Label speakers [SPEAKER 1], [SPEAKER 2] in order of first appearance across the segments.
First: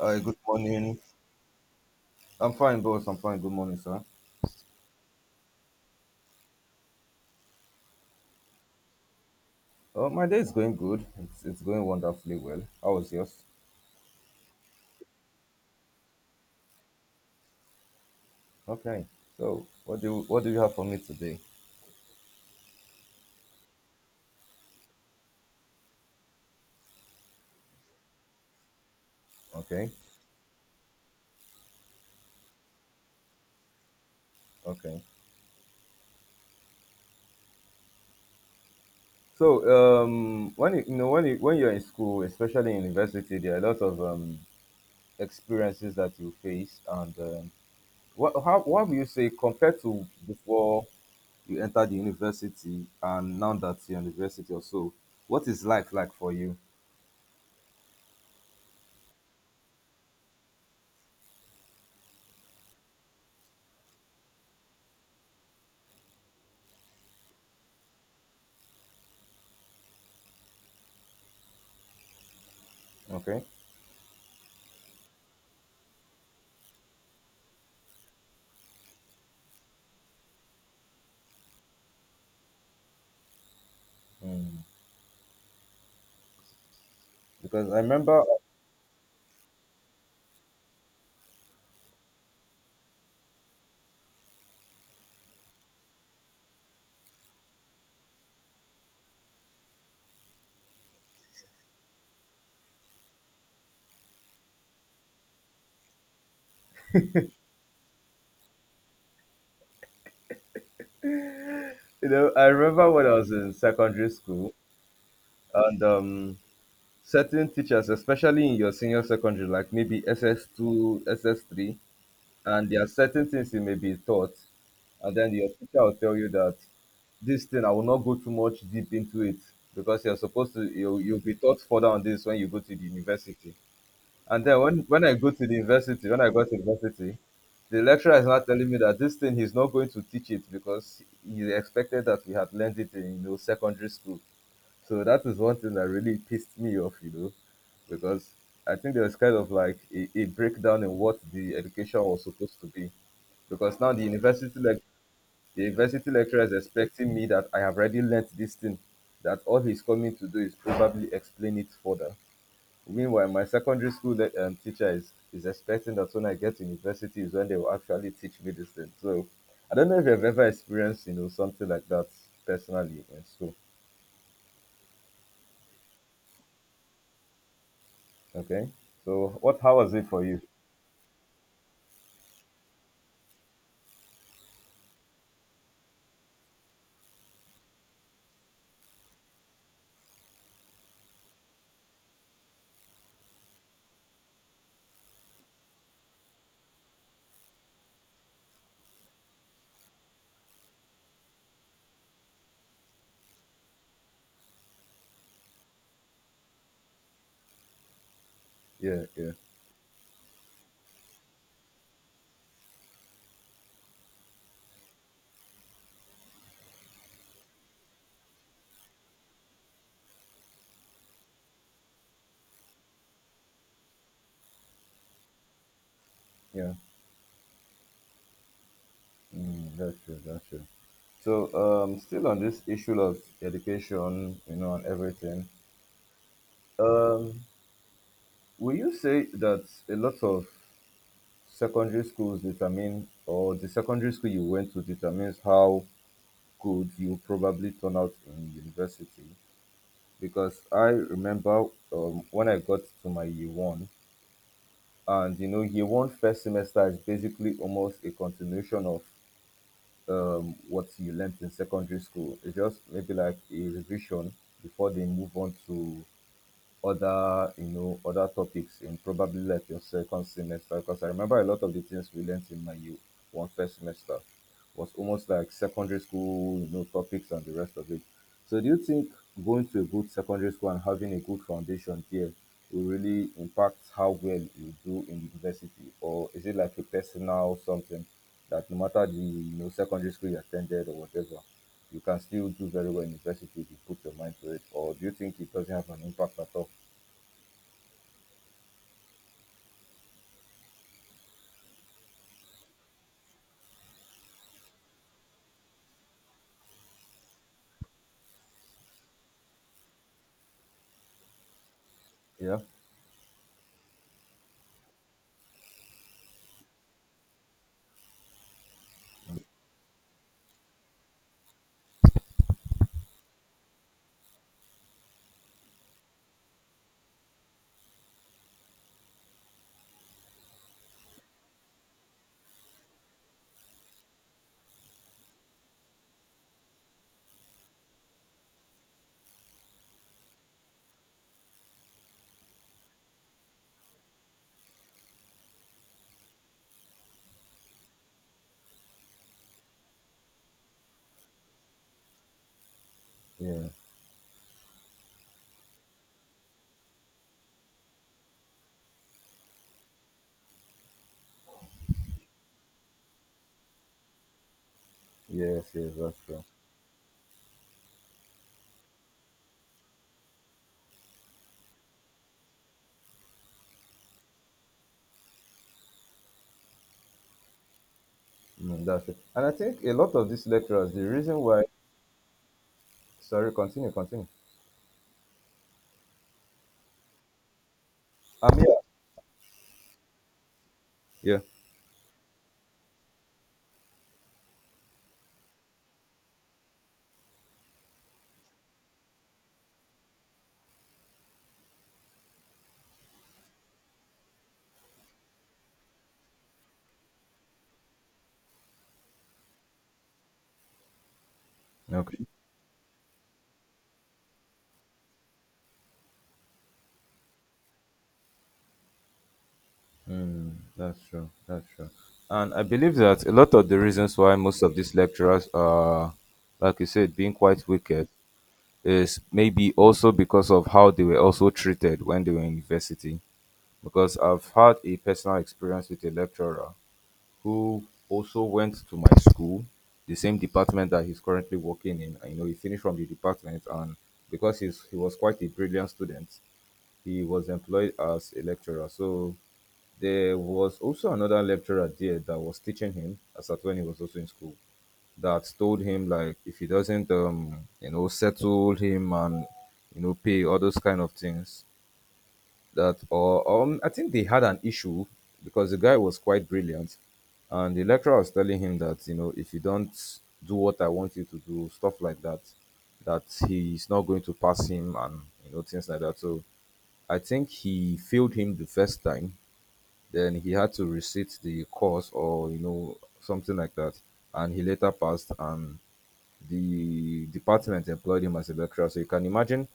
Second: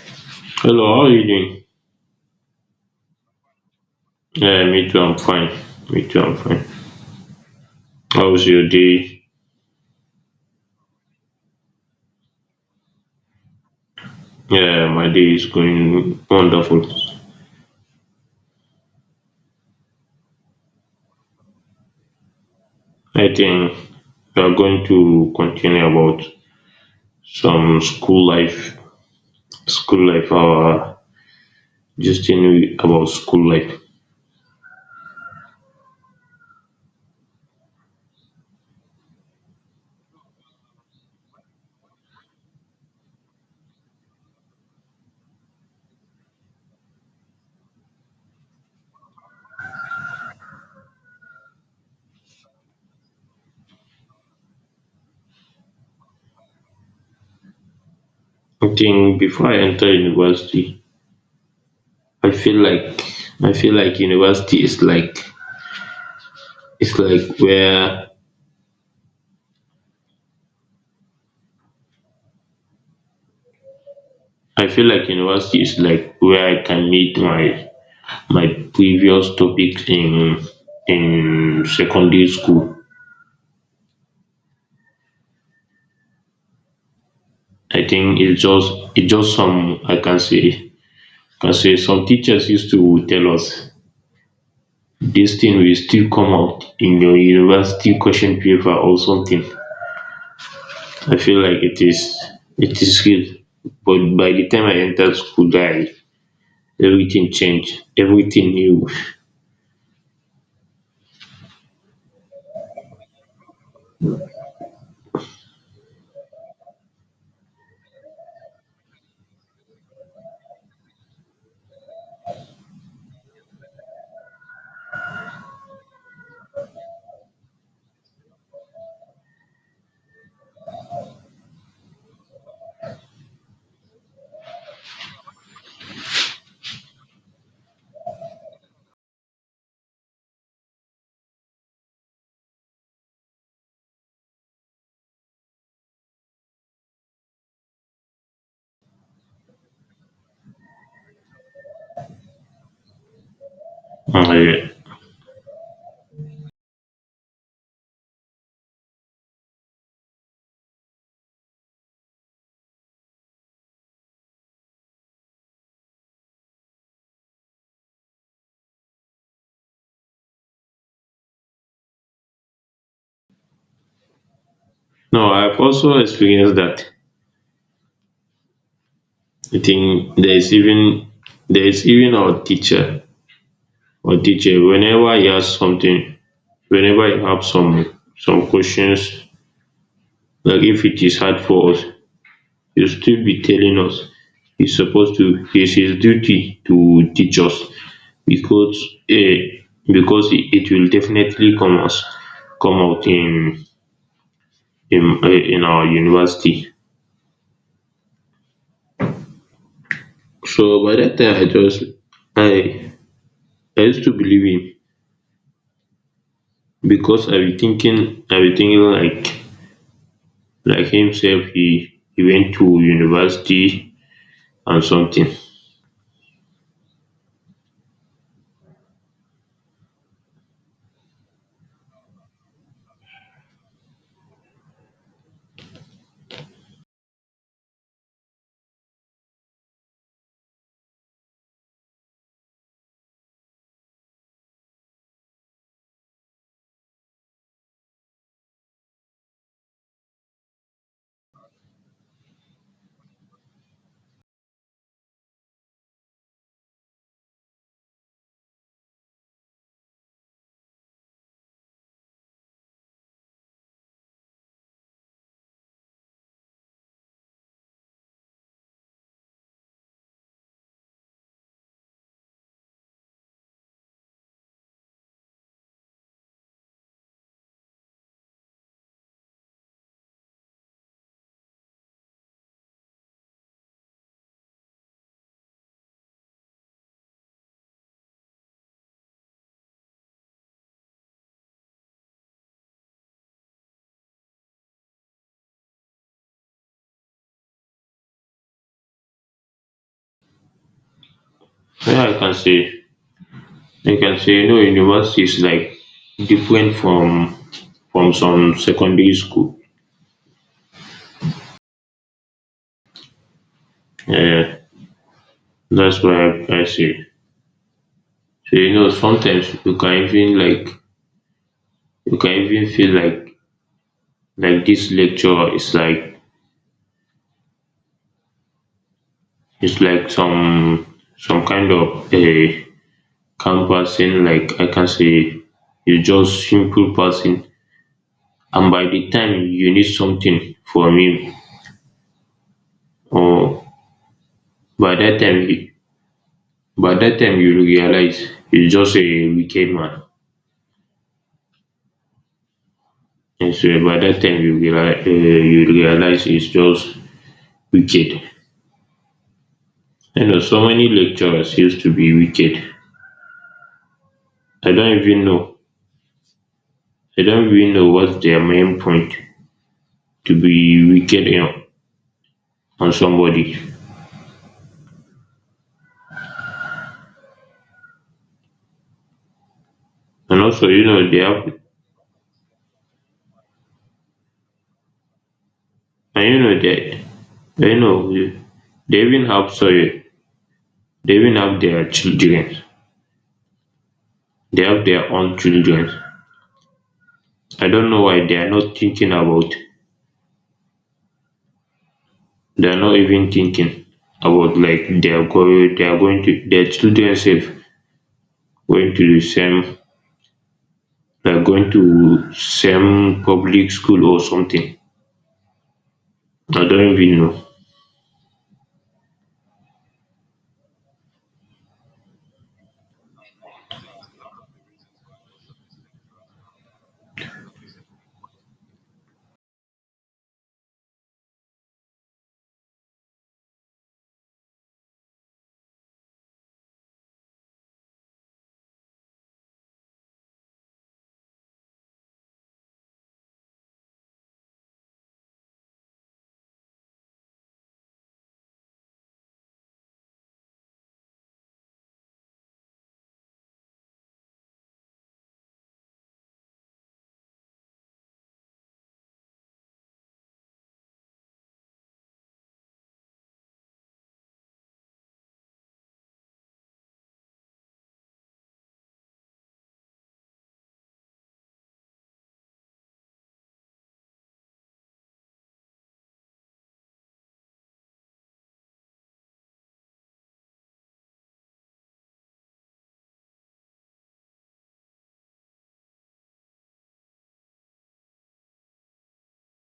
[SPEAKER 1] Hi, good
[SPEAKER 2] Hello,
[SPEAKER 1] morning.
[SPEAKER 2] how are you doing?
[SPEAKER 1] I'm fine, boss. I'm fine. Good morning, sir.
[SPEAKER 2] Yeah, me too, I'm fine. Me too, I'm fine. How's your day?
[SPEAKER 1] My day is going good. It's going wonderfully well. How was yours?
[SPEAKER 2] Yeah, my day is going wonderful.
[SPEAKER 1] Okay. So, what do you have for me today?
[SPEAKER 2] I think we are going to continue about some
[SPEAKER 1] Okay.
[SPEAKER 2] school life, just in about school life.
[SPEAKER 1] Okay. So, when you, when you're in school, especially in university, there are a lot of experiences that you face, and what how what would you say compared to before you entered the university and now that you're in university or so, what is life like for you?
[SPEAKER 2] I think before I enter university, I feel like I feel like university is like it's like where
[SPEAKER 1] Okay.
[SPEAKER 2] I feel like university is like where I can meet my previous topic in secondary school.
[SPEAKER 1] Hmm. Because I
[SPEAKER 2] I think
[SPEAKER 1] remember,
[SPEAKER 2] it's just some I can say some teachers used to tell us this thing will still come out in your university question paper or something. I feel like it is real. But by the time I entered school, I everything changed, everything new.
[SPEAKER 1] you know, I remember when I was in secondary school and certain teachers, especially in your senior secondary, like maybe SS2, SS3, and there are certain things you may be taught, and then your teacher will tell you that this thing I will not go too much deep into it because you're supposed to you you'll be taught further on this when you go to the university. And then when I go to the university, when I got to university, the lecturer is now telling me that this thing he's not going to teach it because he expected that we had learned it in you know secondary school. So that is one thing that really pissed me off, you know, because I think there was kind of like a breakdown in what the education was supposed to be. Because now
[SPEAKER 2] Uh,
[SPEAKER 1] the university lecturer is expecting me that I have already learnt this thing, that all he's coming to do is probably explain it further. Meanwhile, my secondary school teacher is expecting that when I get to university is when they will actually teach me this thing. So I don't know if you've ever experienced, you know, something like that personally in school.
[SPEAKER 2] no, I've also experienced that.
[SPEAKER 1] Okay. So
[SPEAKER 2] I
[SPEAKER 1] what how was it
[SPEAKER 2] think
[SPEAKER 1] for you?
[SPEAKER 2] there is even our teacher. But teacher, whenever you ask something, whenever you have some questions, like if it is hard for us, you still be telling us. He's supposed to. It's his duty to teach us because eh, because it will definitely come us come out in in our university.
[SPEAKER 1] Yeah, yeah,
[SPEAKER 2] So by that time, I just I I used to believe him because I be thinking like himself. He went to university and something.
[SPEAKER 1] yeah. Mm, that's true, that's true. So still on this issue of education, you know, and everything. Um will you say that a lot of secondary schools determine or the secondary school you went to determines how could you probably turn out in university because I remember when I got to my year one, and you know, year one first semester is basically almost a continuation of what you learnt in secondary school. It's just maybe like a revision before they move on to other you know other topics in probably like your second semester, because I remember a lot of the things we learned in my year one first semester was almost like secondary school you know topics and the rest of it. So do you think going to a good secondary school and having a good foundation there will really impact how well you do in university, or is it like a personal something that no matter the you know secondary school you attended or whatever you can still do very well in university if you put your mind to it, or do you think it doesn't have an impact at all?
[SPEAKER 2] Yeah, I can say no, university is like different from some secondary school.
[SPEAKER 1] Yeah,
[SPEAKER 2] Yeah, that's what I say. So you know sometimes you can even like you can even feel like this lecture is like it's like some kind of a canvassing, like I can say you just simple person, and by the time you need something from him, or by that time, you realize it's just a wicked man. And
[SPEAKER 1] yeah,
[SPEAKER 2] so by that time you realize he's just wicked. You know, so many lecturers used to be wicked. I don't even know.
[SPEAKER 1] yes, yes, that's true.
[SPEAKER 2] I don't even know what's their main point to be wicked, you know, on somebody.
[SPEAKER 1] Mm, that's true. And I think a lot of
[SPEAKER 2] And
[SPEAKER 1] these
[SPEAKER 2] also, you
[SPEAKER 1] lecturers, the
[SPEAKER 2] know, they
[SPEAKER 1] reason
[SPEAKER 2] have,
[SPEAKER 1] why, sorry, continue.
[SPEAKER 2] and you know,
[SPEAKER 1] Um,
[SPEAKER 2] they even have, sorry, they even
[SPEAKER 1] yeah,
[SPEAKER 2] have their children. They have their own children. I don't know why they are not thinking about they're not even thinking about like they're going to their children safe going to the same like going
[SPEAKER 1] yeah, okay.
[SPEAKER 2] to same public school or something. I don't even know.
[SPEAKER 1] Mm, that's true, that's true. And I believe that a lot of the reasons why most of these lecturers are, like you said, being quite wicked is maybe also because of how they were also treated when they were in university. Because I've had a personal experience with a lecturer who also went to my school, the same department that he's currently working in. And, you know, he finished from the department, and he was quite a brilliant student, he was employed as a lecturer. So there was also another lecturer there that was teaching him as at when he was also in school that told him like if he doesn't you know settle him and you know pay all those kind of things that or I think they had an issue because the guy was quite brilliant and the lecturer was telling him that you know if you don't do what I want you to do stuff like that that he's not going to pass him and you know things like that. So I think he failed him the first time, then he had to resit the course or you know something like that, and he later passed and the department employed him as a lecturer. So you can imagine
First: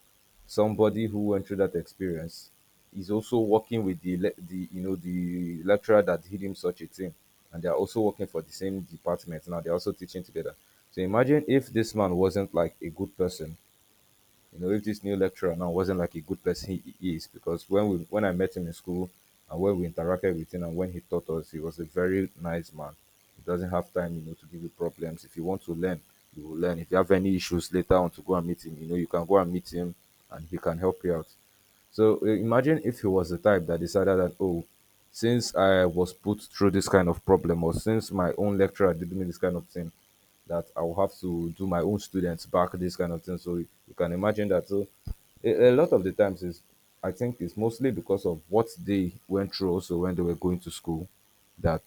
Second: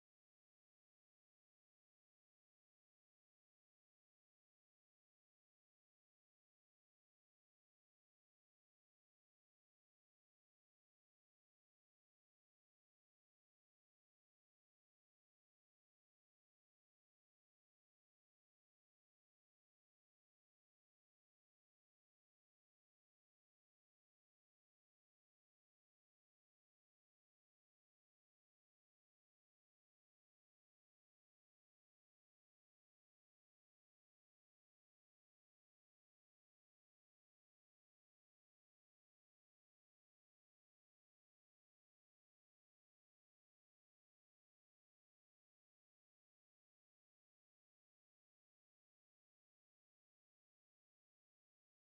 [SPEAKER 1] somebody who went through that experience is also working with the the you know the lecturer that did him such a thing, and they are also working for the same department now. They're also teaching together. So imagine if this man wasn't like a good person, you know, if this new lecturer now wasn't like a good person he is, because when I met him in school and when we interacted with him and when he taught us, he was a very nice man. He doesn't have time, you know, to give you problems. If you want to learn, you will learn. If you have any issues later on to go and meet him, you know, you can go and meet him and he can help you out. So imagine if he was the type that decided that, oh, since I was put through this kind of problem, or since my own lecturer did me this kind of thing, that I will have to do my own students back this kind of thing. So you can imagine that. So a lot of the times is, I think, it's mostly because of what they went through also when they were going to school, that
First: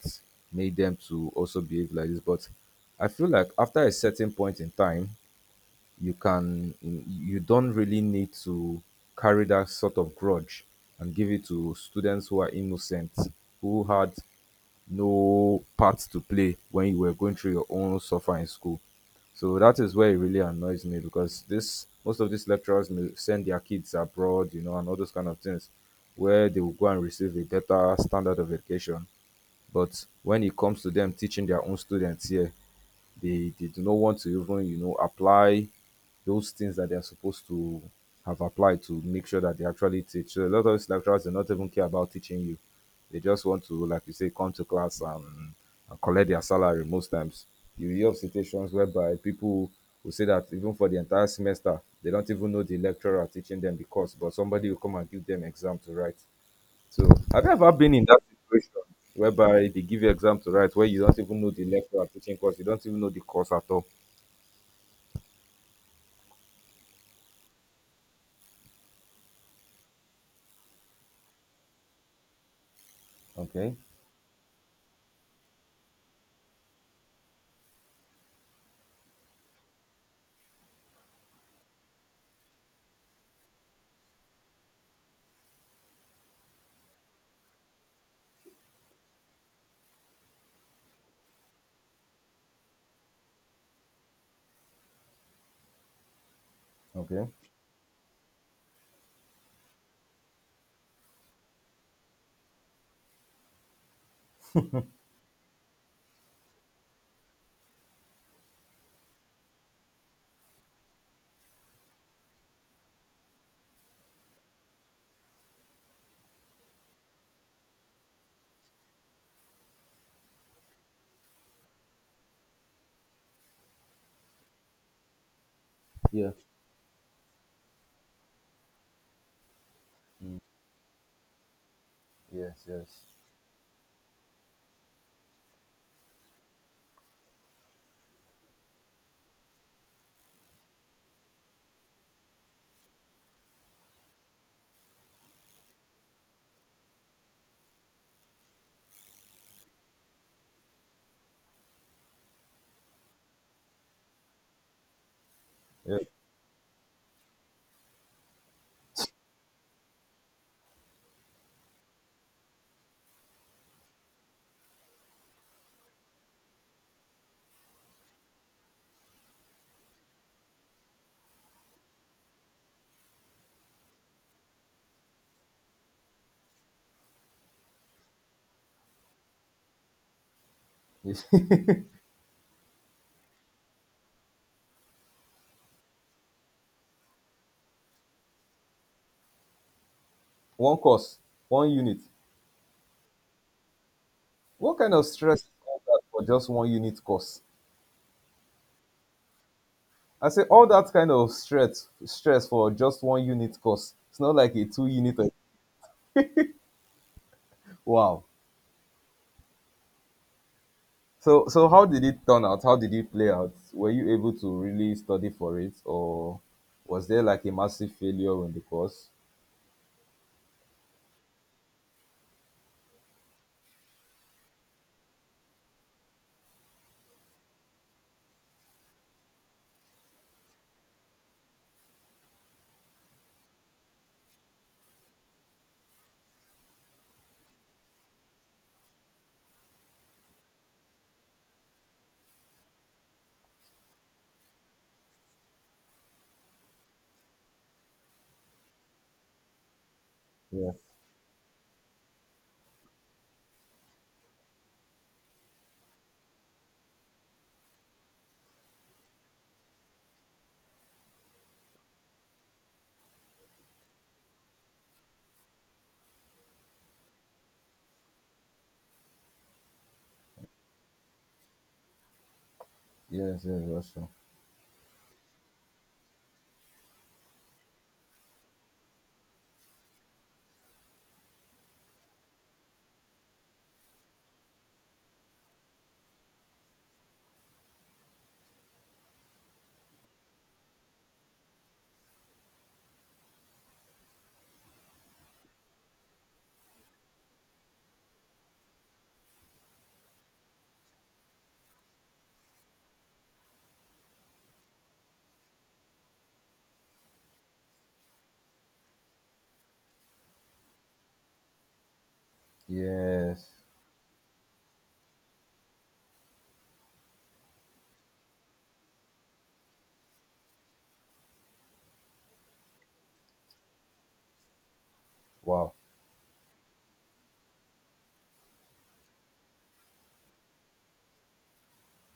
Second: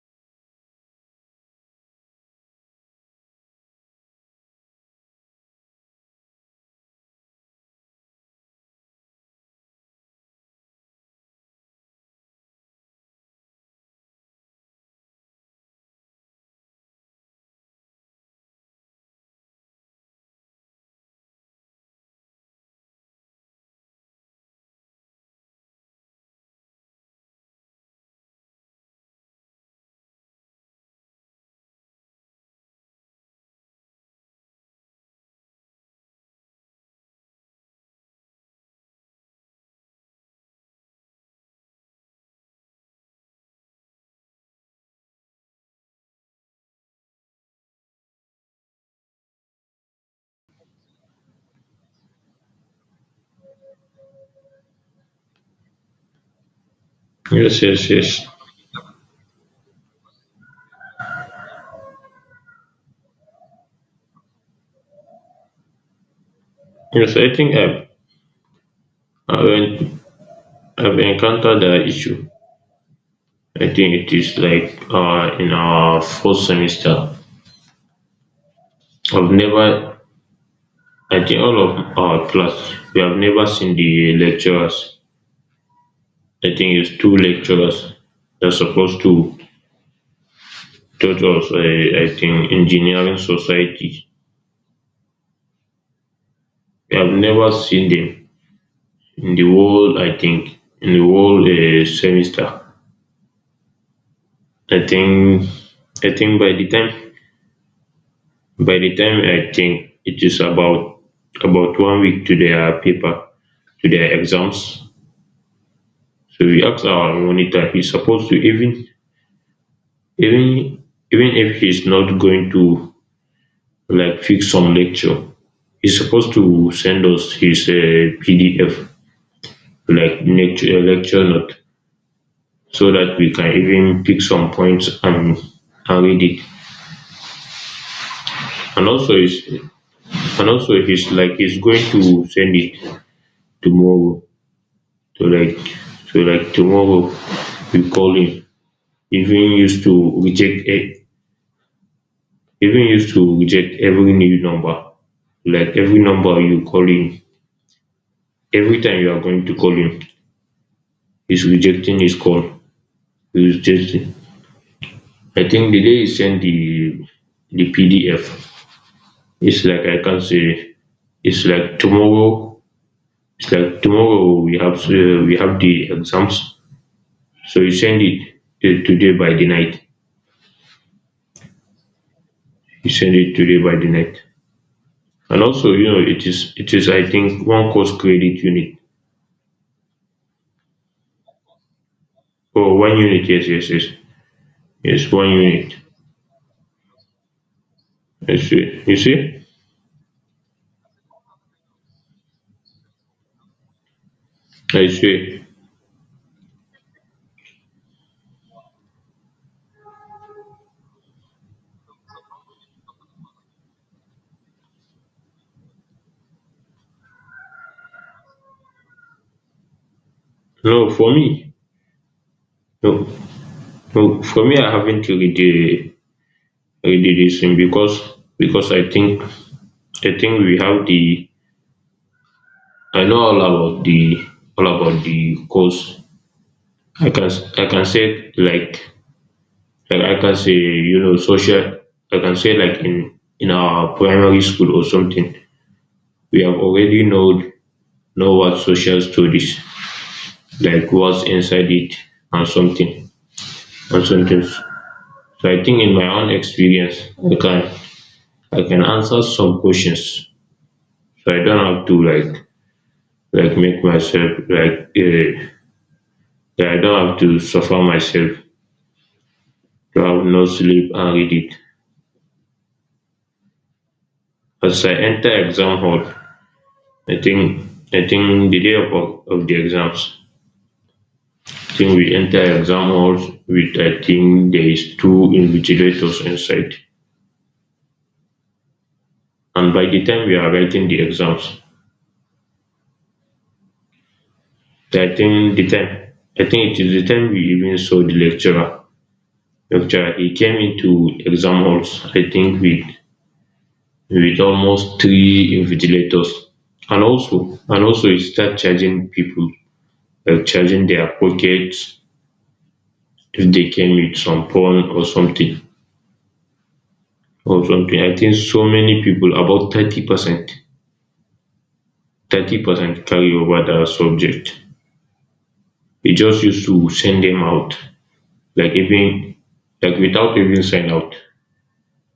[SPEAKER 1] made them to also behave like this. But I feel like after a certain point in time, you don't really need to carry that sort of grudge and give it to students who are innocent who had no part to play when you were going through your own suffer in school. So that is where it really annoys me, because this most of these lecturers may send their kids abroad you know and all those kind of things where they will go and receive a better standard of education, but when it comes to them teaching their own students here, they do not want to even, you know, apply those things that they're supposed to have applied to make sure that they actually teach. So a lot of these lecturers do not even care about teaching you. They just want to, like you say, come to class and collect their salary most times. You hear of situations whereby people will say that even for the entire semester, they don't even know the lecturer teaching them the course, but somebody will come and give them exam to write. So, have you
[SPEAKER 2] Yes,
[SPEAKER 1] ever
[SPEAKER 2] yes,
[SPEAKER 1] been in that
[SPEAKER 2] yes.
[SPEAKER 1] situation whereby they give you exam to write where you don't even know the lecturer teaching course, you don't even know the course at all?
[SPEAKER 2] Yes, I think I've, I've encountered that issue. I
[SPEAKER 1] Okay.
[SPEAKER 2] think it is like in our first semester. I've never, I think all of our class, we have never seen the lecturers. I think it's two lecturers that's supposed to. Church was I think, engineering society. I've
[SPEAKER 1] Okay.
[SPEAKER 2] never seen them in the whole, I think, in the whole semester. I think, I think by the time I think it is about 1 week to their paper, to their exams. So we asked our monitor. He's supposed to even even if he's not going to like fix some lecture, he's
[SPEAKER 1] Yeah.
[SPEAKER 2] supposed to send us his PDF, like
[SPEAKER 1] Mm.
[SPEAKER 2] lecture note.
[SPEAKER 1] Yes. Yes.
[SPEAKER 2] So that we can even pick some points and read it. And also is and also he's like he's going to send it tomorrow. So like tomorrow we call him. Even used to reject e- even used to reject every new number. Like
[SPEAKER 1] Yeah.
[SPEAKER 2] every number you call him, every time you are going to call him, he's rejecting his call. He's rejecting. I think the day he sent the PDF, it's like I can say it's like tomorrow it's like tomorrow we have the exams, so you send it today by the night.
[SPEAKER 1] Yes.
[SPEAKER 2] You send it today by the night, and also you know it is I think one course credit unit
[SPEAKER 1] One course, one unit.
[SPEAKER 2] or one unit. Yes, yes, yes,
[SPEAKER 1] What kind of
[SPEAKER 2] yes, one
[SPEAKER 1] stress is
[SPEAKER 2] unit.
[SPEAKER 1] all that for just one unit course?
[SPEAKER 2] I see. You see,
[SPEAKER 1] I say all that kind of stress, stress for just one unit course. It's not like a two
[SPEAKER 2] I
[SPEAKER 1] unit.
[SPEAKER 2] see.
[SPEAKER 1] Wow. So, so how did it turn out? How did it play out? Were you able to really study for it, or was there like a massive failure in the course?
[SPEAKER 2] No, for me, no, no, for me, I haven't read the read this thing because I think we have the I know all about the course. I can say like I can say you know social I can say like in our primary school or something we have already know what social studies
[SPEAKER 1] Yes,
[SPEAKER 2] like what's inside it and something and something. So I think in my own experience I can answer some questions, so I don't have to like make myself like that I don't have to suffer myself to have no sleep and read it.
[SPEAKER 1] yes, yes, Russia.
[SPEAKER 2] As I enter exam hall I think I think the day of the exams. I think we enter exam halls with I think there is two invigilators inside. And by the time we are writing the exams, I think the time I think it is the time we even saw the lecturer. Lecturer he came into exam halls I think with almost three invigilators. And also he start charging people, like charging their pockets if
[SPEAKER 1] Yes.
[SPEAKER 2] they came with some phone or something. Or something. I think so many people, about 30%, 30% carry over that subject.
[SPEAKER 1] Wow.
[SPEAKER 2] They just used to send them out, like even like without even sign out.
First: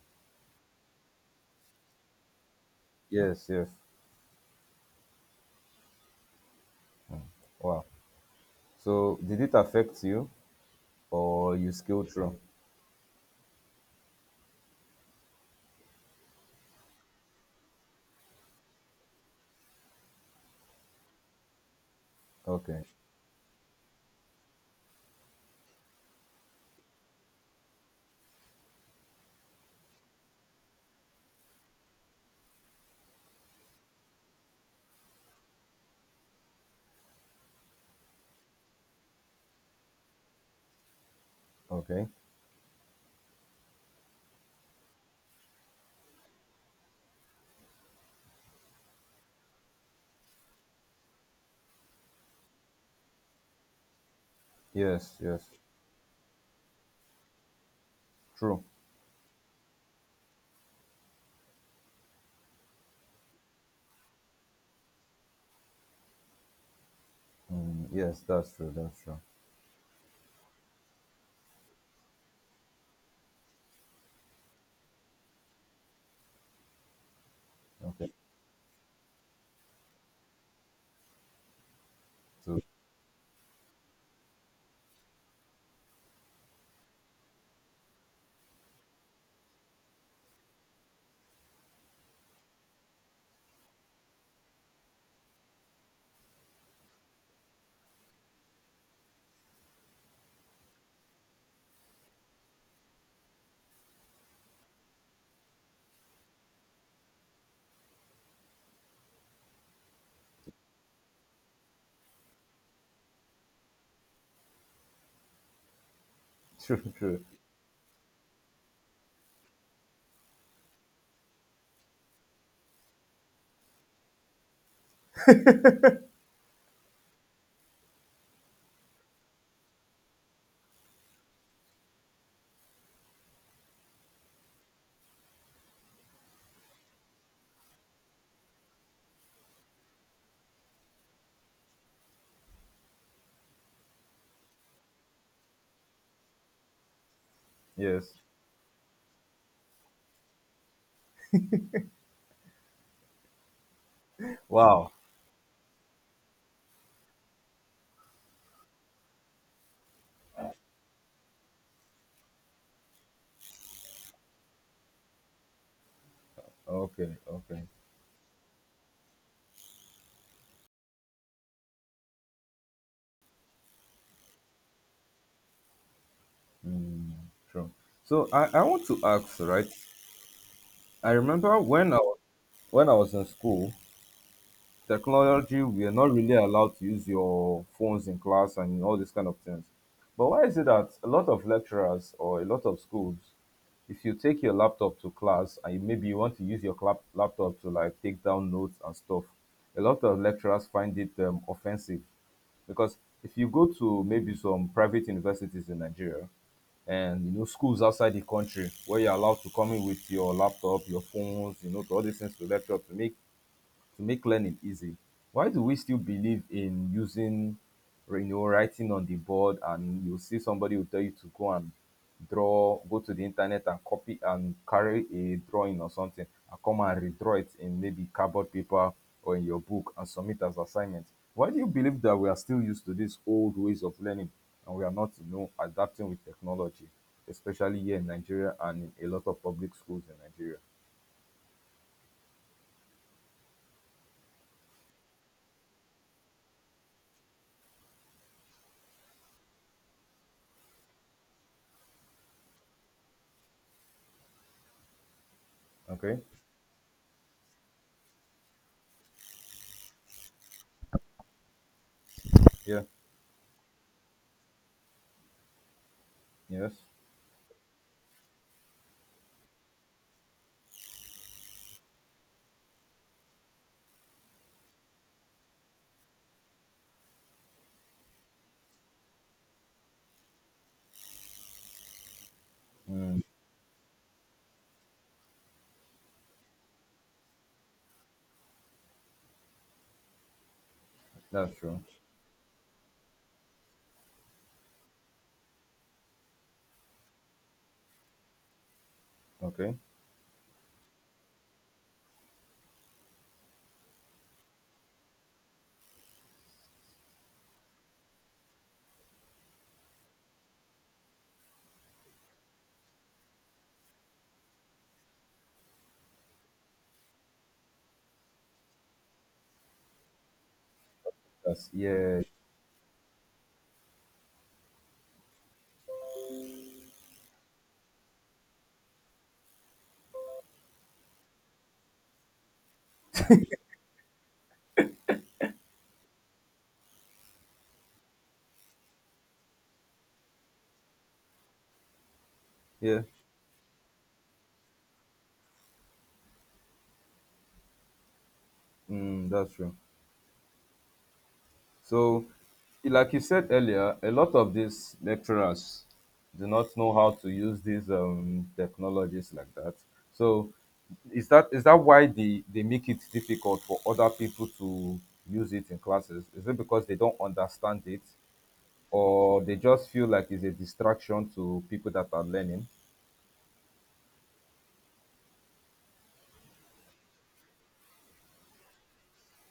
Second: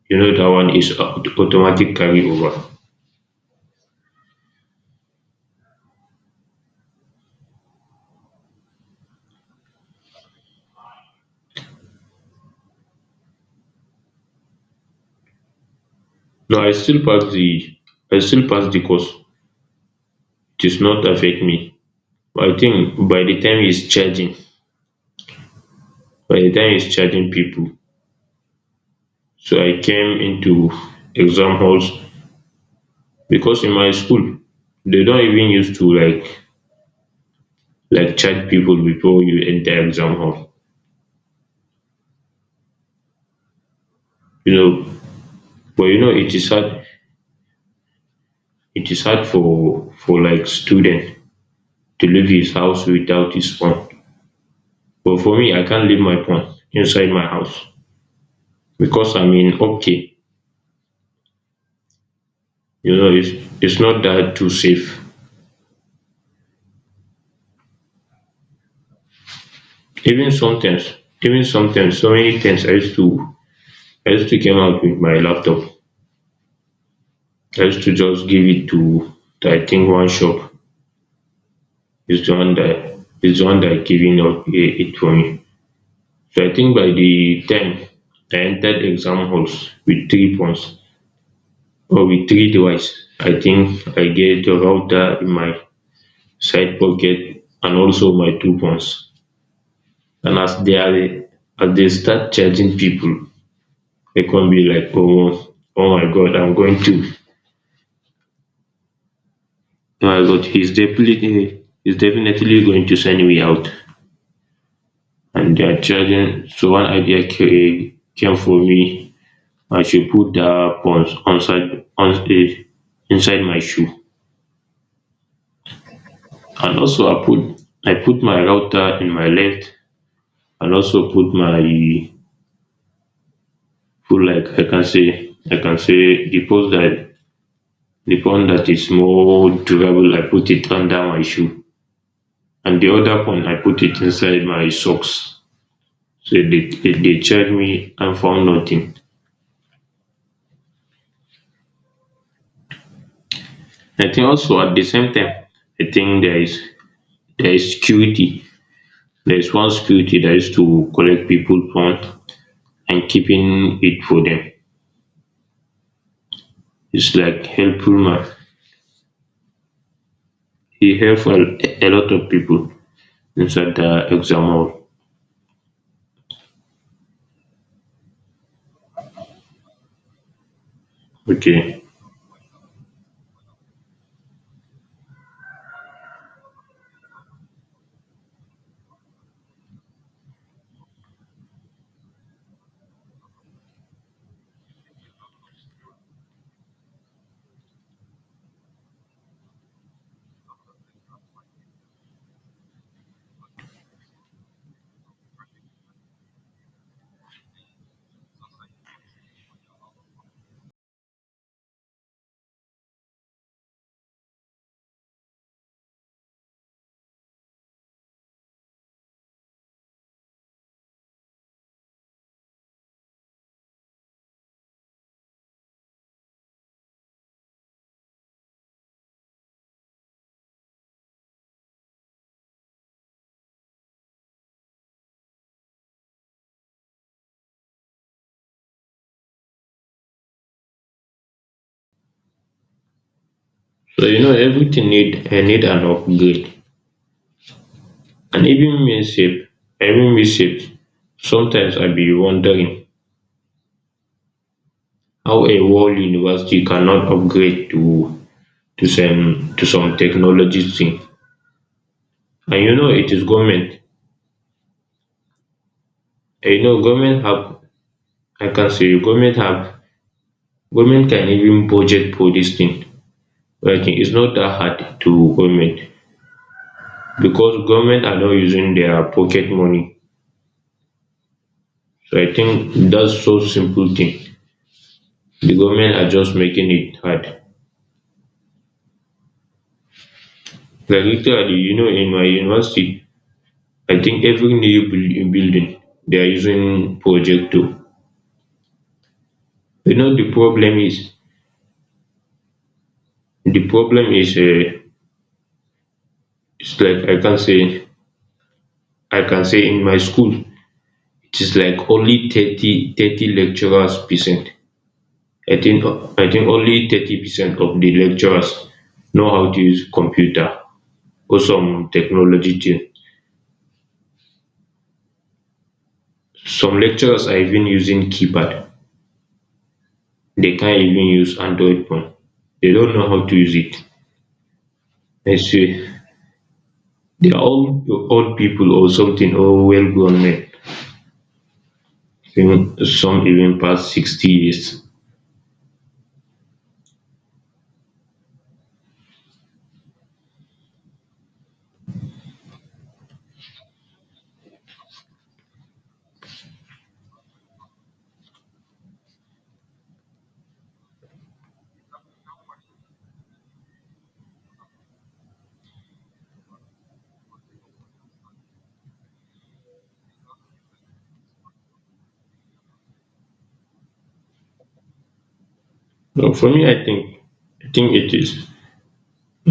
[SPEAKER 2] You know that one is aut- automatic carryover.
[SPEAKER 1] Yes, yes. Wow. So, did it affect you, or you still through?
[SPEAKER 2] No, I still pass the I still pass the course. It does not affect me. I
[SPEAKER 1] Okay.
[SPEAKER 2] think by the time it's charging, people. So I came into exam halls because in my school they don't even used to like chat people before you enter exam hall,
[SPEAKER 1] Okay.
[SPEAKER 2] you know, but you know it is hard for like student to leave his house without his phone,
[SPEAKER 1] Yes,
[SPEAKER 2] but for
[SPEAKER 1] yes.
[SPEAKER 2] me I can't leave my phone inside my house
[SPEAKER 1] True.
[SPEAKER 2] because I'm in okay, you know, it's not that too safe.
[SPEAKER 1] Mm, yes, that's true. That's true.
[SPEAKER 2] Even sometimes so many times I used to came out with my laptop. I used to
[SPEAKER 1] Okay.
[SPEAKER 2] just give it to I think one shop is the one
[SPEAKER 1] True.
[SPEAKER 2] that giving up it for me. So I think by the time I entered exam halls with three phones or with three device, I think I get a router in my side pocket and also my two phones. And as they are as they start charging people, they can be like, oh, oh my god, I'm going to oh my god, he's definitely going to send me out. And they are charging, so one
[SPEAKER 1] True. True.
[SPEAKER 2] idea ca- came for me. I should put that purse inside on, inside my shoe. And also I put my router in my left and also put my put like I can say the purse that the pawn that is more durable I put it under my shoe, and the other pawn I put it inside my socks. So they checked me
[SPEAKER 1] Yes.
[SPEAKER 2] and found nothing. I think also at the
[SPEAKER 1] Wow.
[SPEAKER 2] same time I think there is security. There is one security that used to collect people pawn and keeping it for them.
[SPEAKER 1] Okay.
[SPEAKER 2] It's like
[SPEAKER 1] Okay.
[SPEAKER 2] helpful man. He helped a lot of people inside the exam hall.
[SPEAKER 1] Mm, true. So I want to ask, right? I remember
[SPEAKER 2] Okay.
[SPEAKER 1] when I was in school, technology we are not really allowed to use your phones in class and all these kind of things. But why is it that a lot of lecturers or a lot of schools, if you take your laptop to class and you- maybe you want to use your laptop to like take down notes and stuff, a lot of lecturers find it offensive because if you go to maybe some private universities in Nigeria and you know schools outside the country where you're allowed to come in with your laptop, your phones, you know, to all these things to lecture to make learning easy, why do we still believe in using, you know, writing on the board and you see somebody will tell you to go and draw, go to the internet and copy and carry a drawing or something and come and redraw it in maybe cardboard paper or in your book and submit as assignment? Why do you believe that we are still used to these old ways of learning and we are not, adapting with technology, especially here in Nigeria and in a lot of public schools in Nigeria?
[SPEAKER 2] So you know everything need I need an upgrade. And even me sef, even me sef, sometimes I be wondering how a world
[SPEAKER 1] Okay.
[SPEAKER 2] university cannot upgrade to to some technology thing. And you
[SPEAKER 1] Yeah.
[SPEAKER 2] know it is government. And you
[SPEAKER 1] Yes.
[SPEAKER 2] know government have I can say government have government can even budget for this thing. Working. It's not that hard to government because government are not using their pocket money. So I think
[SPEAKER 1] Mm.
[SPEAKER 2] that's so simple thing. The government are just making it hard. Like
[SPEAKER 1] That's
[SPEAKER 2] literally, you
[SPEAKER 1] true.
[SPEAKER 2] know, in my university, I think every new buil- building they are using projector.
[SPEAKER 1] Okay.
[SPEAKER 2] You know, the problem is the problem is uh, it's like I can say in my school. It is like only 30 lecturers percent. i think I think only 30% of the lecturers know how to use computer or some
[SPEAKER 1] That's yeah,
[SPEAKER 2] technology thing. Some lecturers are even using keypad. They can't even use android phone. They don't know how to use it. I see. They are all old people or something, or well grown men even.
[SPEAKER 1] yeah.
[SPEAKER 2] Some even past 60 years.
[SPEAKER 1] Mm, that's true. So, like you said earlier, a lot of these lecturers do not know how to use these technologies like that. So, is that why they make it difficult for other people to use it in classes? Is it because they don't understand it, or they just feel like it's a distraction to people that are learning?
[SPEAKER 2] But for me, I think, it is,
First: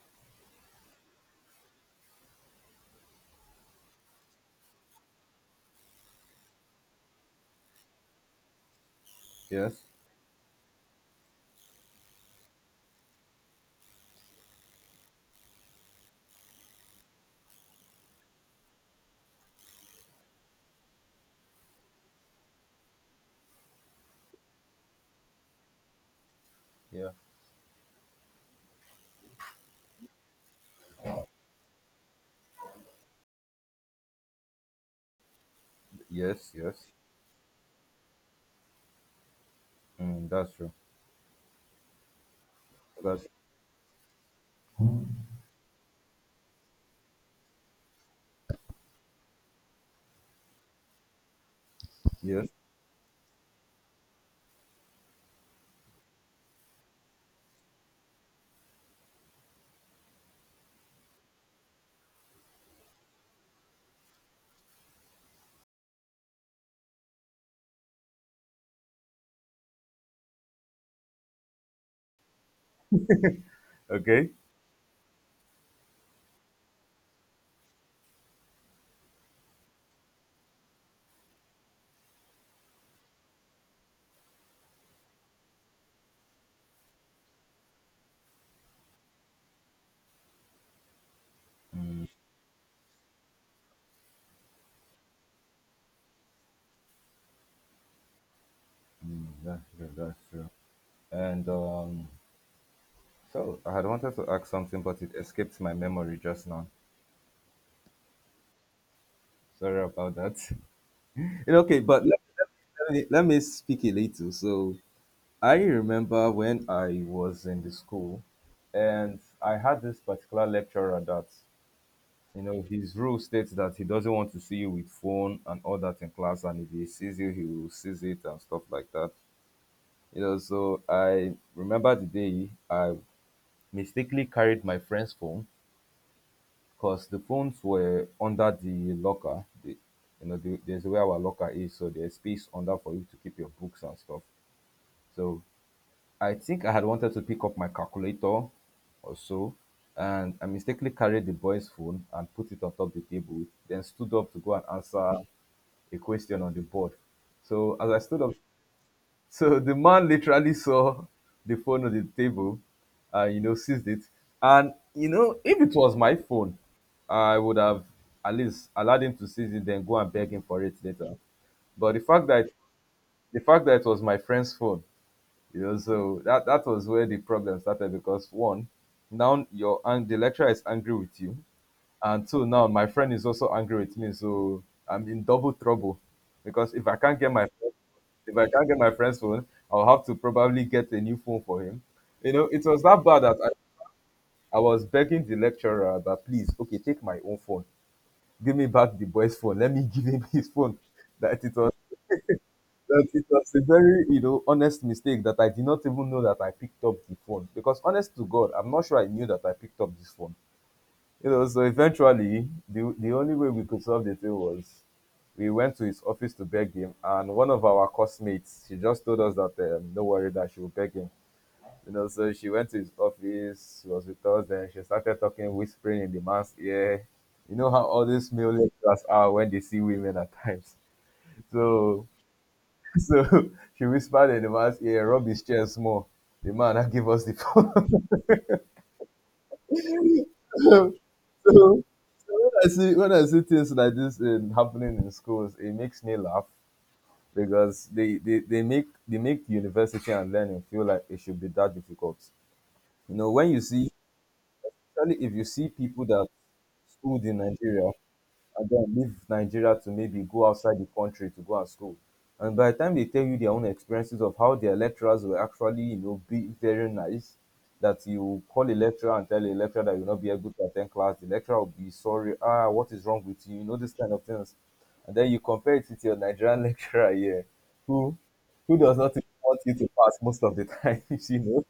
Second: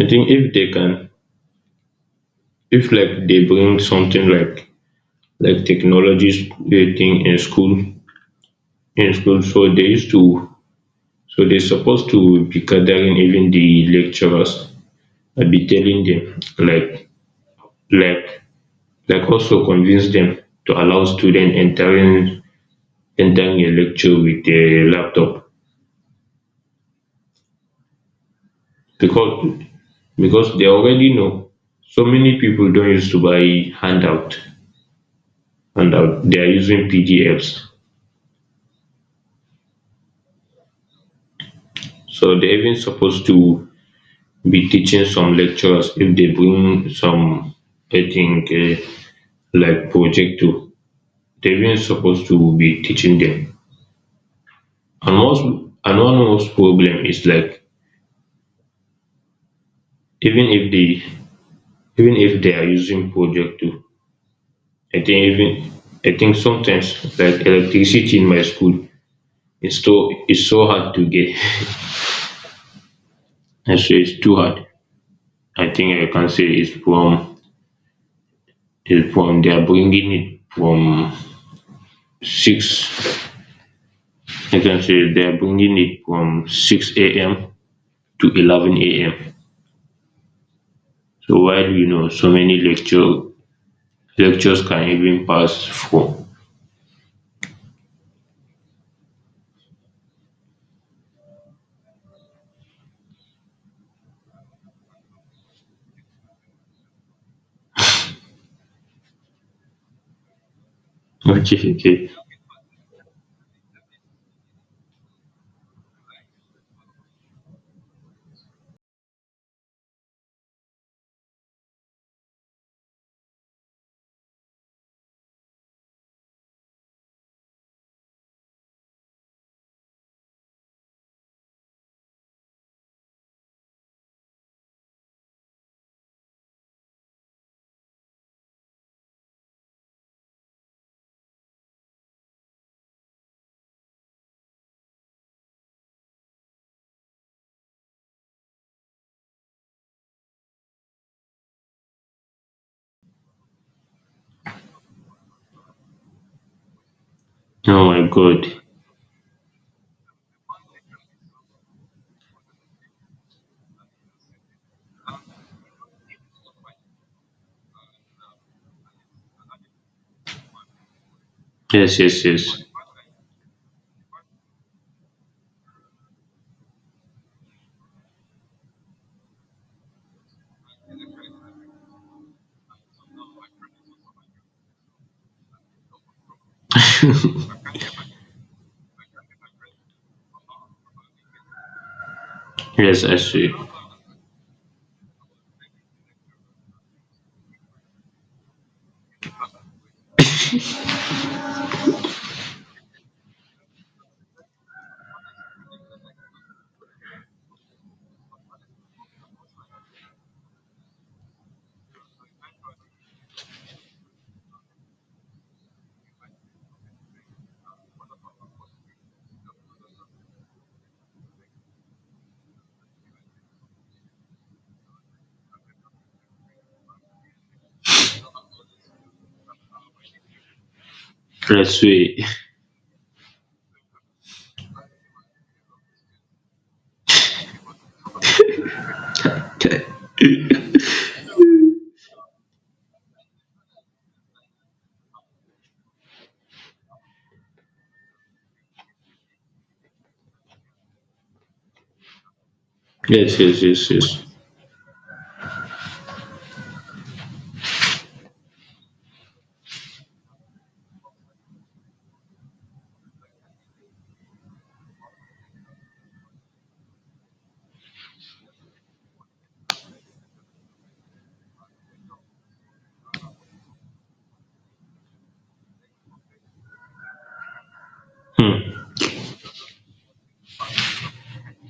[SPEAKER 2] I think if they can, if like they bring something like, technologies wey thing in school, so
[SPEAKER 1] Yes.
[SPEAKER 2] they used to, so they supposed to be gathering even the lecturers and be telling them, like, like also convince them to allow student entering, a lecture with a laptop.
[SPEAKER 1] Yeah.
[SPEAKER 2] Because they already know so many people don't used to buy handout. Handout, they are
[SPEAKER 1] Yes.
[SPEAKER 2] using
[SPEAKER 1] Yes.
[SPEAKER 2] PDFs.
[SPEAKER 1] Mm, that's true.
[SPEAKER 2] So they even supposed
[SPEAKER 1] That's
[SPEAKER 2] to be teaching some lecturers. If they bring some, I think, like projector, they weren't supposed to
[SPEAKER 1] yes.
[SPEAKER 2] be teaching them. And most, and one most problem is like, even if they, are using projector. I think even, I think sometimes like electricity in my school is so, hard to get. I say it's
[SPEAKER 1] Okay.
[SPEAKER 2] too hard. I think I can say it's from, they are bringing it from 6. I can say they are bringing it from 6 a.m. to 11 a.m. So while, you know, so many lecture. Lectures can even pass for.
[SPEAKER 1] Mm, that's true. That's true. And so I had wanted to ask something, but it escaped my memory just now. Sorry about that. It's
[SPEAKER 2] Okay,
[SPEAKER 1] okay, but
[SPEAKER 2] okay.
[SPEAKER 1] let me speak a little. So I remember when I was in the school, and I had this particular lecturer that you know his rule states that he doesn't want to see you with phone and all that in class, and if he sees you, he will seize it and stuff like that. You know, so I remember the day I mistakenly carried my friend's phone because the phones were under the locker. There's where our locker is, so there's space under for you to keep your books and stuff. So I think I had wanted to pick up my calculator or so, and I mistakenly carried the boy's phone and put it on top of the table. Then stood up to go and answer a question on the board. So
[SPEAKER 2] Oh
[SPEAKER 1] as I
[SPEAKER 2] my
[SPEAKER 1] stood up.
[SPEAKER 2] God.
[SPEAKER 1] So the man literally saw the phone on the table and, you know, seized it. And, you know, if it was my phone, I would have at least allowed him to seize it, then go and beg him for it later. But the
[SPEAKER 2] Yes, yes,
[SPEAKER 1] fact that
[SPEAKER 2] yes.
[SPEAKER 1] the fact that it was my friend's phone, you know, so that that was where the problem started, because one, now your and the lecturer is angry with you, and two, now my friend is also angry with me, so I'm in double trouble, because if I can't get my if I can't get my friend's phone, I'll have to probably get a new phone for him. You know, it was that
[SPEAKER 2] Yes, I
[SPEAKER 1] bad that
[SPEAKER 2] see.
[SPEAKER 1] I was begging the lecturer that, please, okay, take my own phone, give me back the boy's phone, let me give him his phone. That it was that it was a very, you know, honest mistake, that I did not even know that I picked up the phone, because honest to God, I'm not sure I knew that I picked up this phone. You know, so eventually the only way we could solve the thing was we went to his office to beg him, and one of our classmates, she just told us that, no worry, that she will beg him. You know, so she went to his office. She was with us, then she started talking, whispering in the man's ear. You know how all these male lecturers are when they see women at times.
[SPEAKER 2] Yes,
[SPEAKER 1] So
[SPEAKER 2] see.
[SPEAKER 1] so she whispered in the man's ear, rub his chest more. The man now give us the phone. so, so when I see things like this in, happening in schools, it makes me laugh, because they make university and learning feel like it should be that difficult. You know,
[SPEAKER 2] Yes,
[SPEAKER 1] when you
[SPEAKER 2] yes,
[SPEAKER 1] see,
[SPEAKER 2] yes, yes.
[SPEAKER 1] especially if you see people that schooled in Nigeria and then leave Nigeria to maybe go outside the country to go and school. And by the time they tell you their own experiences of how their lecturers were, actually, you know, be very nice, that you call a lecturer and tell a lecturer that you'll not be able to attend class, the lecturer will be sorry, ah, what is wrong with you? You know, this kind of things. And then you compare it with your Nigerian lecturer here, who
[SPEAKER 2] Hmm.
[SPEAKER 1] does not even want you to pass most of the time, you know.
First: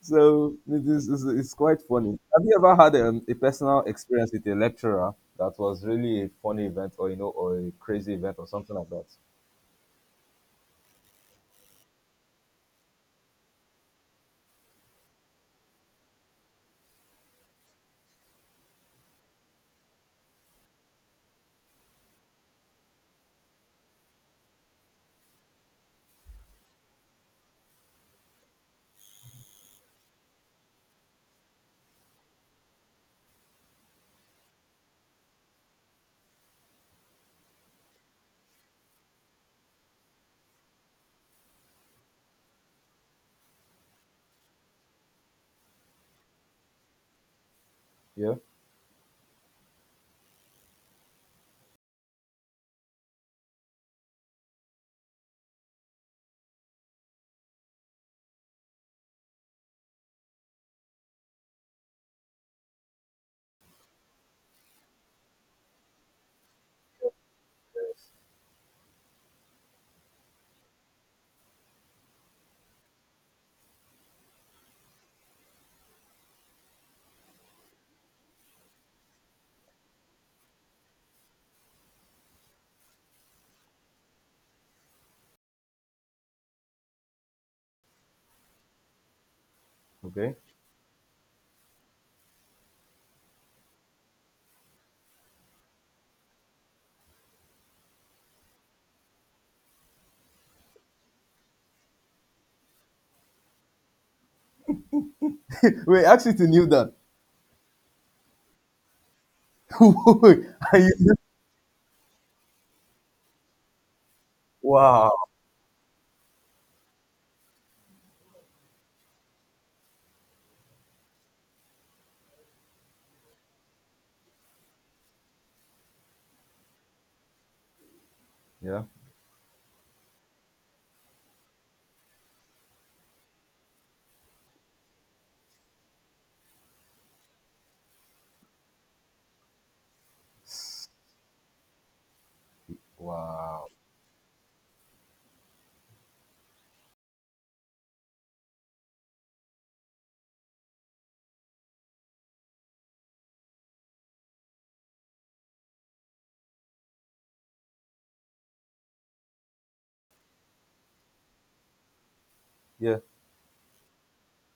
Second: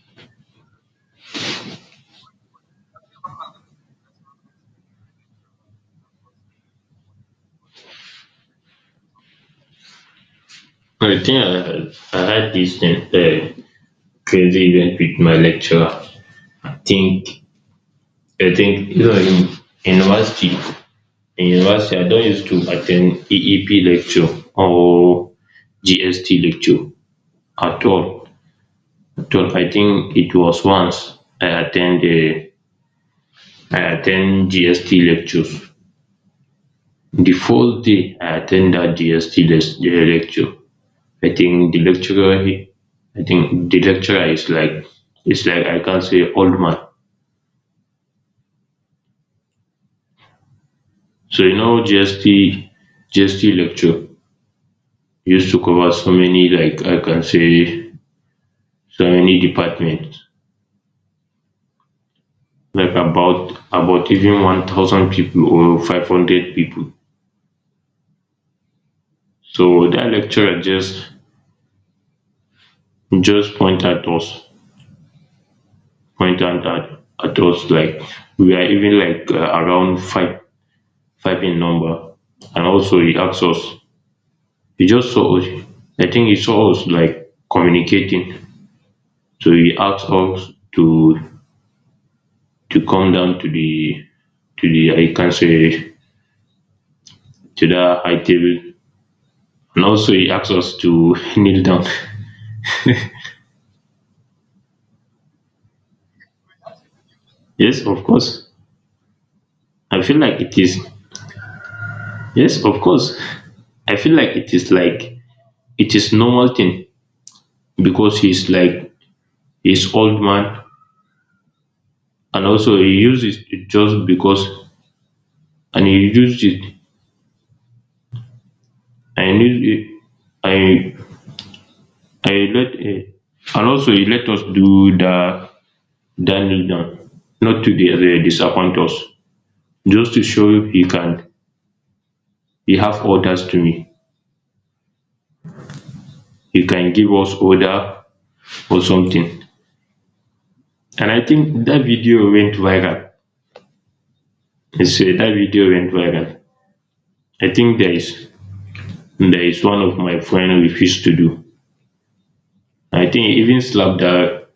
[SPEAKER 1] So it's quite funny. Have you ever had a personal experience with a lecturer that was really a funny event, or, you know, or a crazy event, or something like that?
[SPEAKER 2] No, I think I had, this crazy event with my lecturer. I think, I think, you know, in, university, I don't used to attend EEP lecture or GST lecture at all. At all. I think it was once I attended, I attend GST lectures. The first day I attend that GST lecture, I think the lecturer, he, I think the lecturer is like, it's like, I can say, old man.
[SPEAKER 1] Yeah.
[SPEAKER 2] So you know GST, lecture used to cover so many, like I can say, so many departments, like about even 1,000 people or 500 people. So that lecturer just point at us, point out at, us like we are even like, around five in number. And also he asked us, he just saw us, I think he saw us like communicating, so he asked
[SPEAKER 1] Okay.
[SPEAKER 2] us to, come down to the, I can say, to the high table. And also he asked us to kneel down.
[SPEAKER 1] Wait, actually, to knew that.
[SPEAKER 2] Yes, of course. I feel like it
[SPEAKER 1] Are
[SPEAKER 2] is,
[SPEAKER 1] you-
[SPEAKER 2] yes of course. I feel like it is
[SPEAKER 1] wow.
[SPEAKER 2] like, it is normal thing. Because he's like, he's old man. And also he used it just because. and he used it
[SPEAKER 1] Yeah.
[SPEAKER 2] and he used it I, let, eh, and also he let us do the, kneel down, not to the, disappoint us, just to show he can, he have orders to
[SPEAKER 1] Wow.
[SPEAKER 2] me. He can give us order or something. And I think that video went viral. I say that video went viral. I think there is, one of my friend refused to do.
[SPEAKER 1] Yeah.
[SPEAKER 2] I think he even slapped the,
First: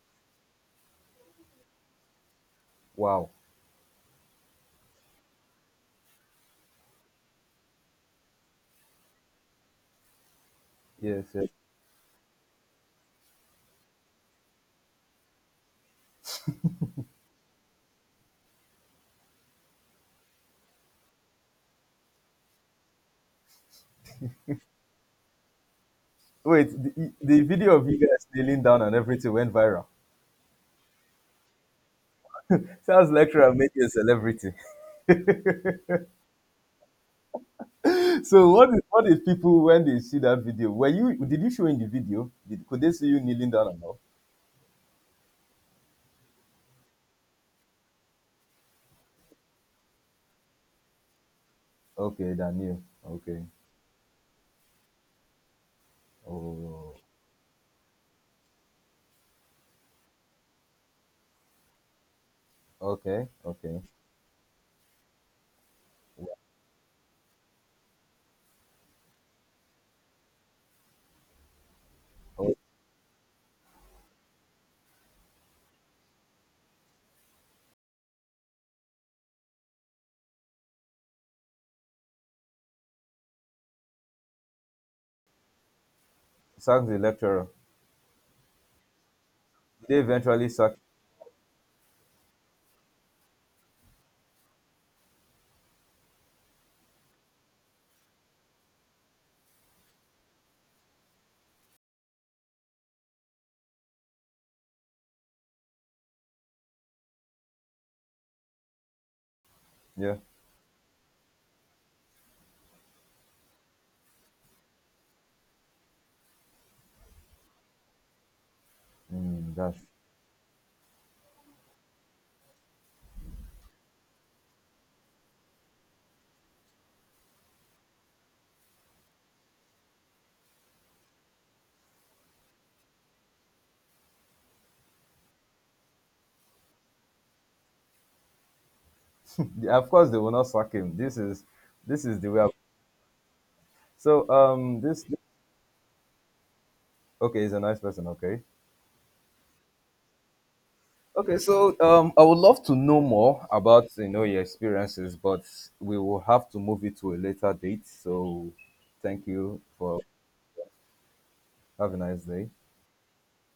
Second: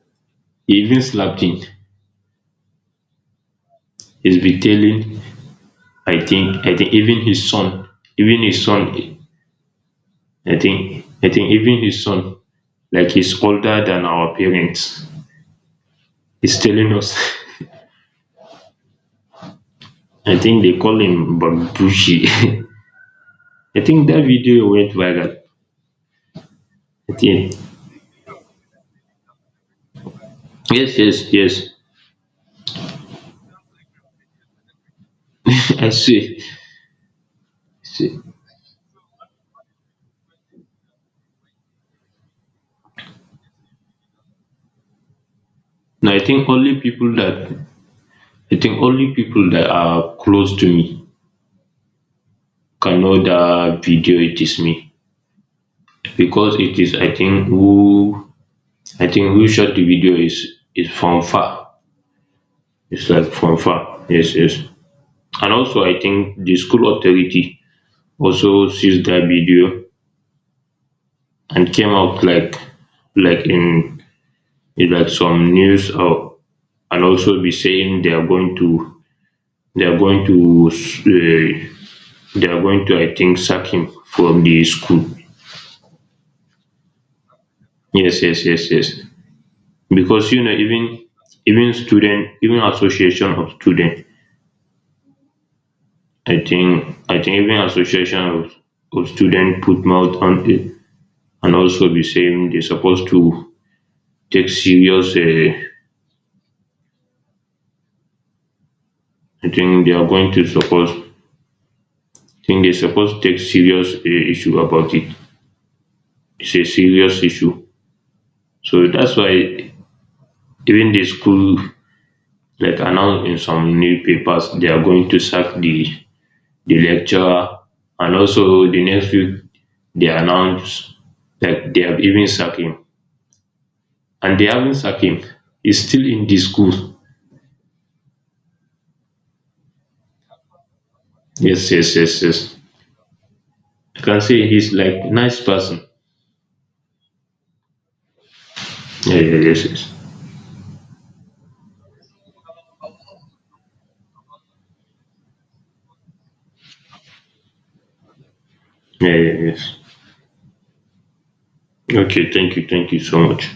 [SPEAKER 2] he even slapped him.
[SPEAKER 1] Wow.
[SPEAKER 2] He's been telling, I think even his son, even his son,
[SPEAKER 1] Yes,
[SPEAKER 2] I
[SPEAKER 1] yes.
[SPEAKER 2] think even his son, like he's older than our parents, is telling us. I think they call him Bagbushi. I think that video went viral.
[SPEAKER 1] Wait,
[SPEAKER 2] I
[SPEAKER 1] the
[SPEAKER 2] think,
[SPEAKER 1] video of you guys kneeling down and everything went viral.
[SPEAKER 2] yes, yes, yes.
[SPEAKER 1] Sounds lecturer made you a celebrity.
[SPEAKER 2] I see. See.
[SPEAKER 1] So what is people when they see that video? Were you did you show in the video? Did could they see you kneeling down or no?
[SPEAKER 2] No, I think only people that, are close to me
[SPEAKER 1] Okay, Daniel.
[SPEAKER 2] can know
[SPEAKER 1] Okay.
[SPEAKER 2] that video. It is me because it
[SPEAKER 1] Oh
[SPEAKER 2] is. I think who, shot the video is, from far. It's
[SPEAKER 1] okay,
[SPEAKER 2] like from
[SPEAKER 1] okay.
[SPEAKER 2] far. Yes, yes. And also, I think the school authority also sees that video, and came out like,
[SPEAKER 1] Oh,
[SPEAKER 2] in, like some news, or and also be saying they are going to, they are going to uh, they are going to, I think, sack him from the school.
[SPEAKER 1] sack the lecturer.
[SPEAKER 2] Yes, yes, yes, yes.
[SPEAKER 1] Did they
[SPEAKER 2] Because you
[SPEAKER 1] eventually
[SPEAKER 2] know
[SPEAKER 1] sack,
[SPEAKER 2] even, student, even association of student. I think even association of, student put mouth on it, and also be saying they're supposed to take serious. I think they are
[SPEAKER 1] yeah.
[SPEAKER 2] going to suppose. I think they're supposed to take serious issue about it. It's a serious issue, so that's why
[SPEAKER 1] Mm, that's,
[SPEAKER 2] even the school like announced in some newspapers they are going to sack the, lecturer. And also the next week they announced that they have even sacked him, and they haven't sacked him. He's still in the school.
[SPEAKER 1] of course they will not sack him. This is
[SPEAKER 2] Yes, yes,
[SPEAKER 1] this is
[SPEAKER 2] yes,
[SPEAKER 1] the way of-
[SPEAKER 2] yes. You can
[SPEAKER 1] so
[SPEAKER 2] say he's
[SPEAKER 1] this,
[SPEAKER 2] like nice person.
[SPEAKER 1] okay, he's a nice person, okay.
[SPEAKER 2] Yeah, yeah, yes, yes.
[SPEAKER 1] Okay, so I would love to know more about, you know, your experiences, but we will have to move it to a later date. So
[SPEAKER 2] Yeah,
[SPEAKER 1] thank
[SPEAKER 2] yeah,
[SPEAKER 1] you
[SPEAKER 2] yes.
[SPEAKER 1] for. Have a nice
[SPEAKER 2] Okay,
[SPEAKER 1] day.
[SPEAKER 2] thank you so much.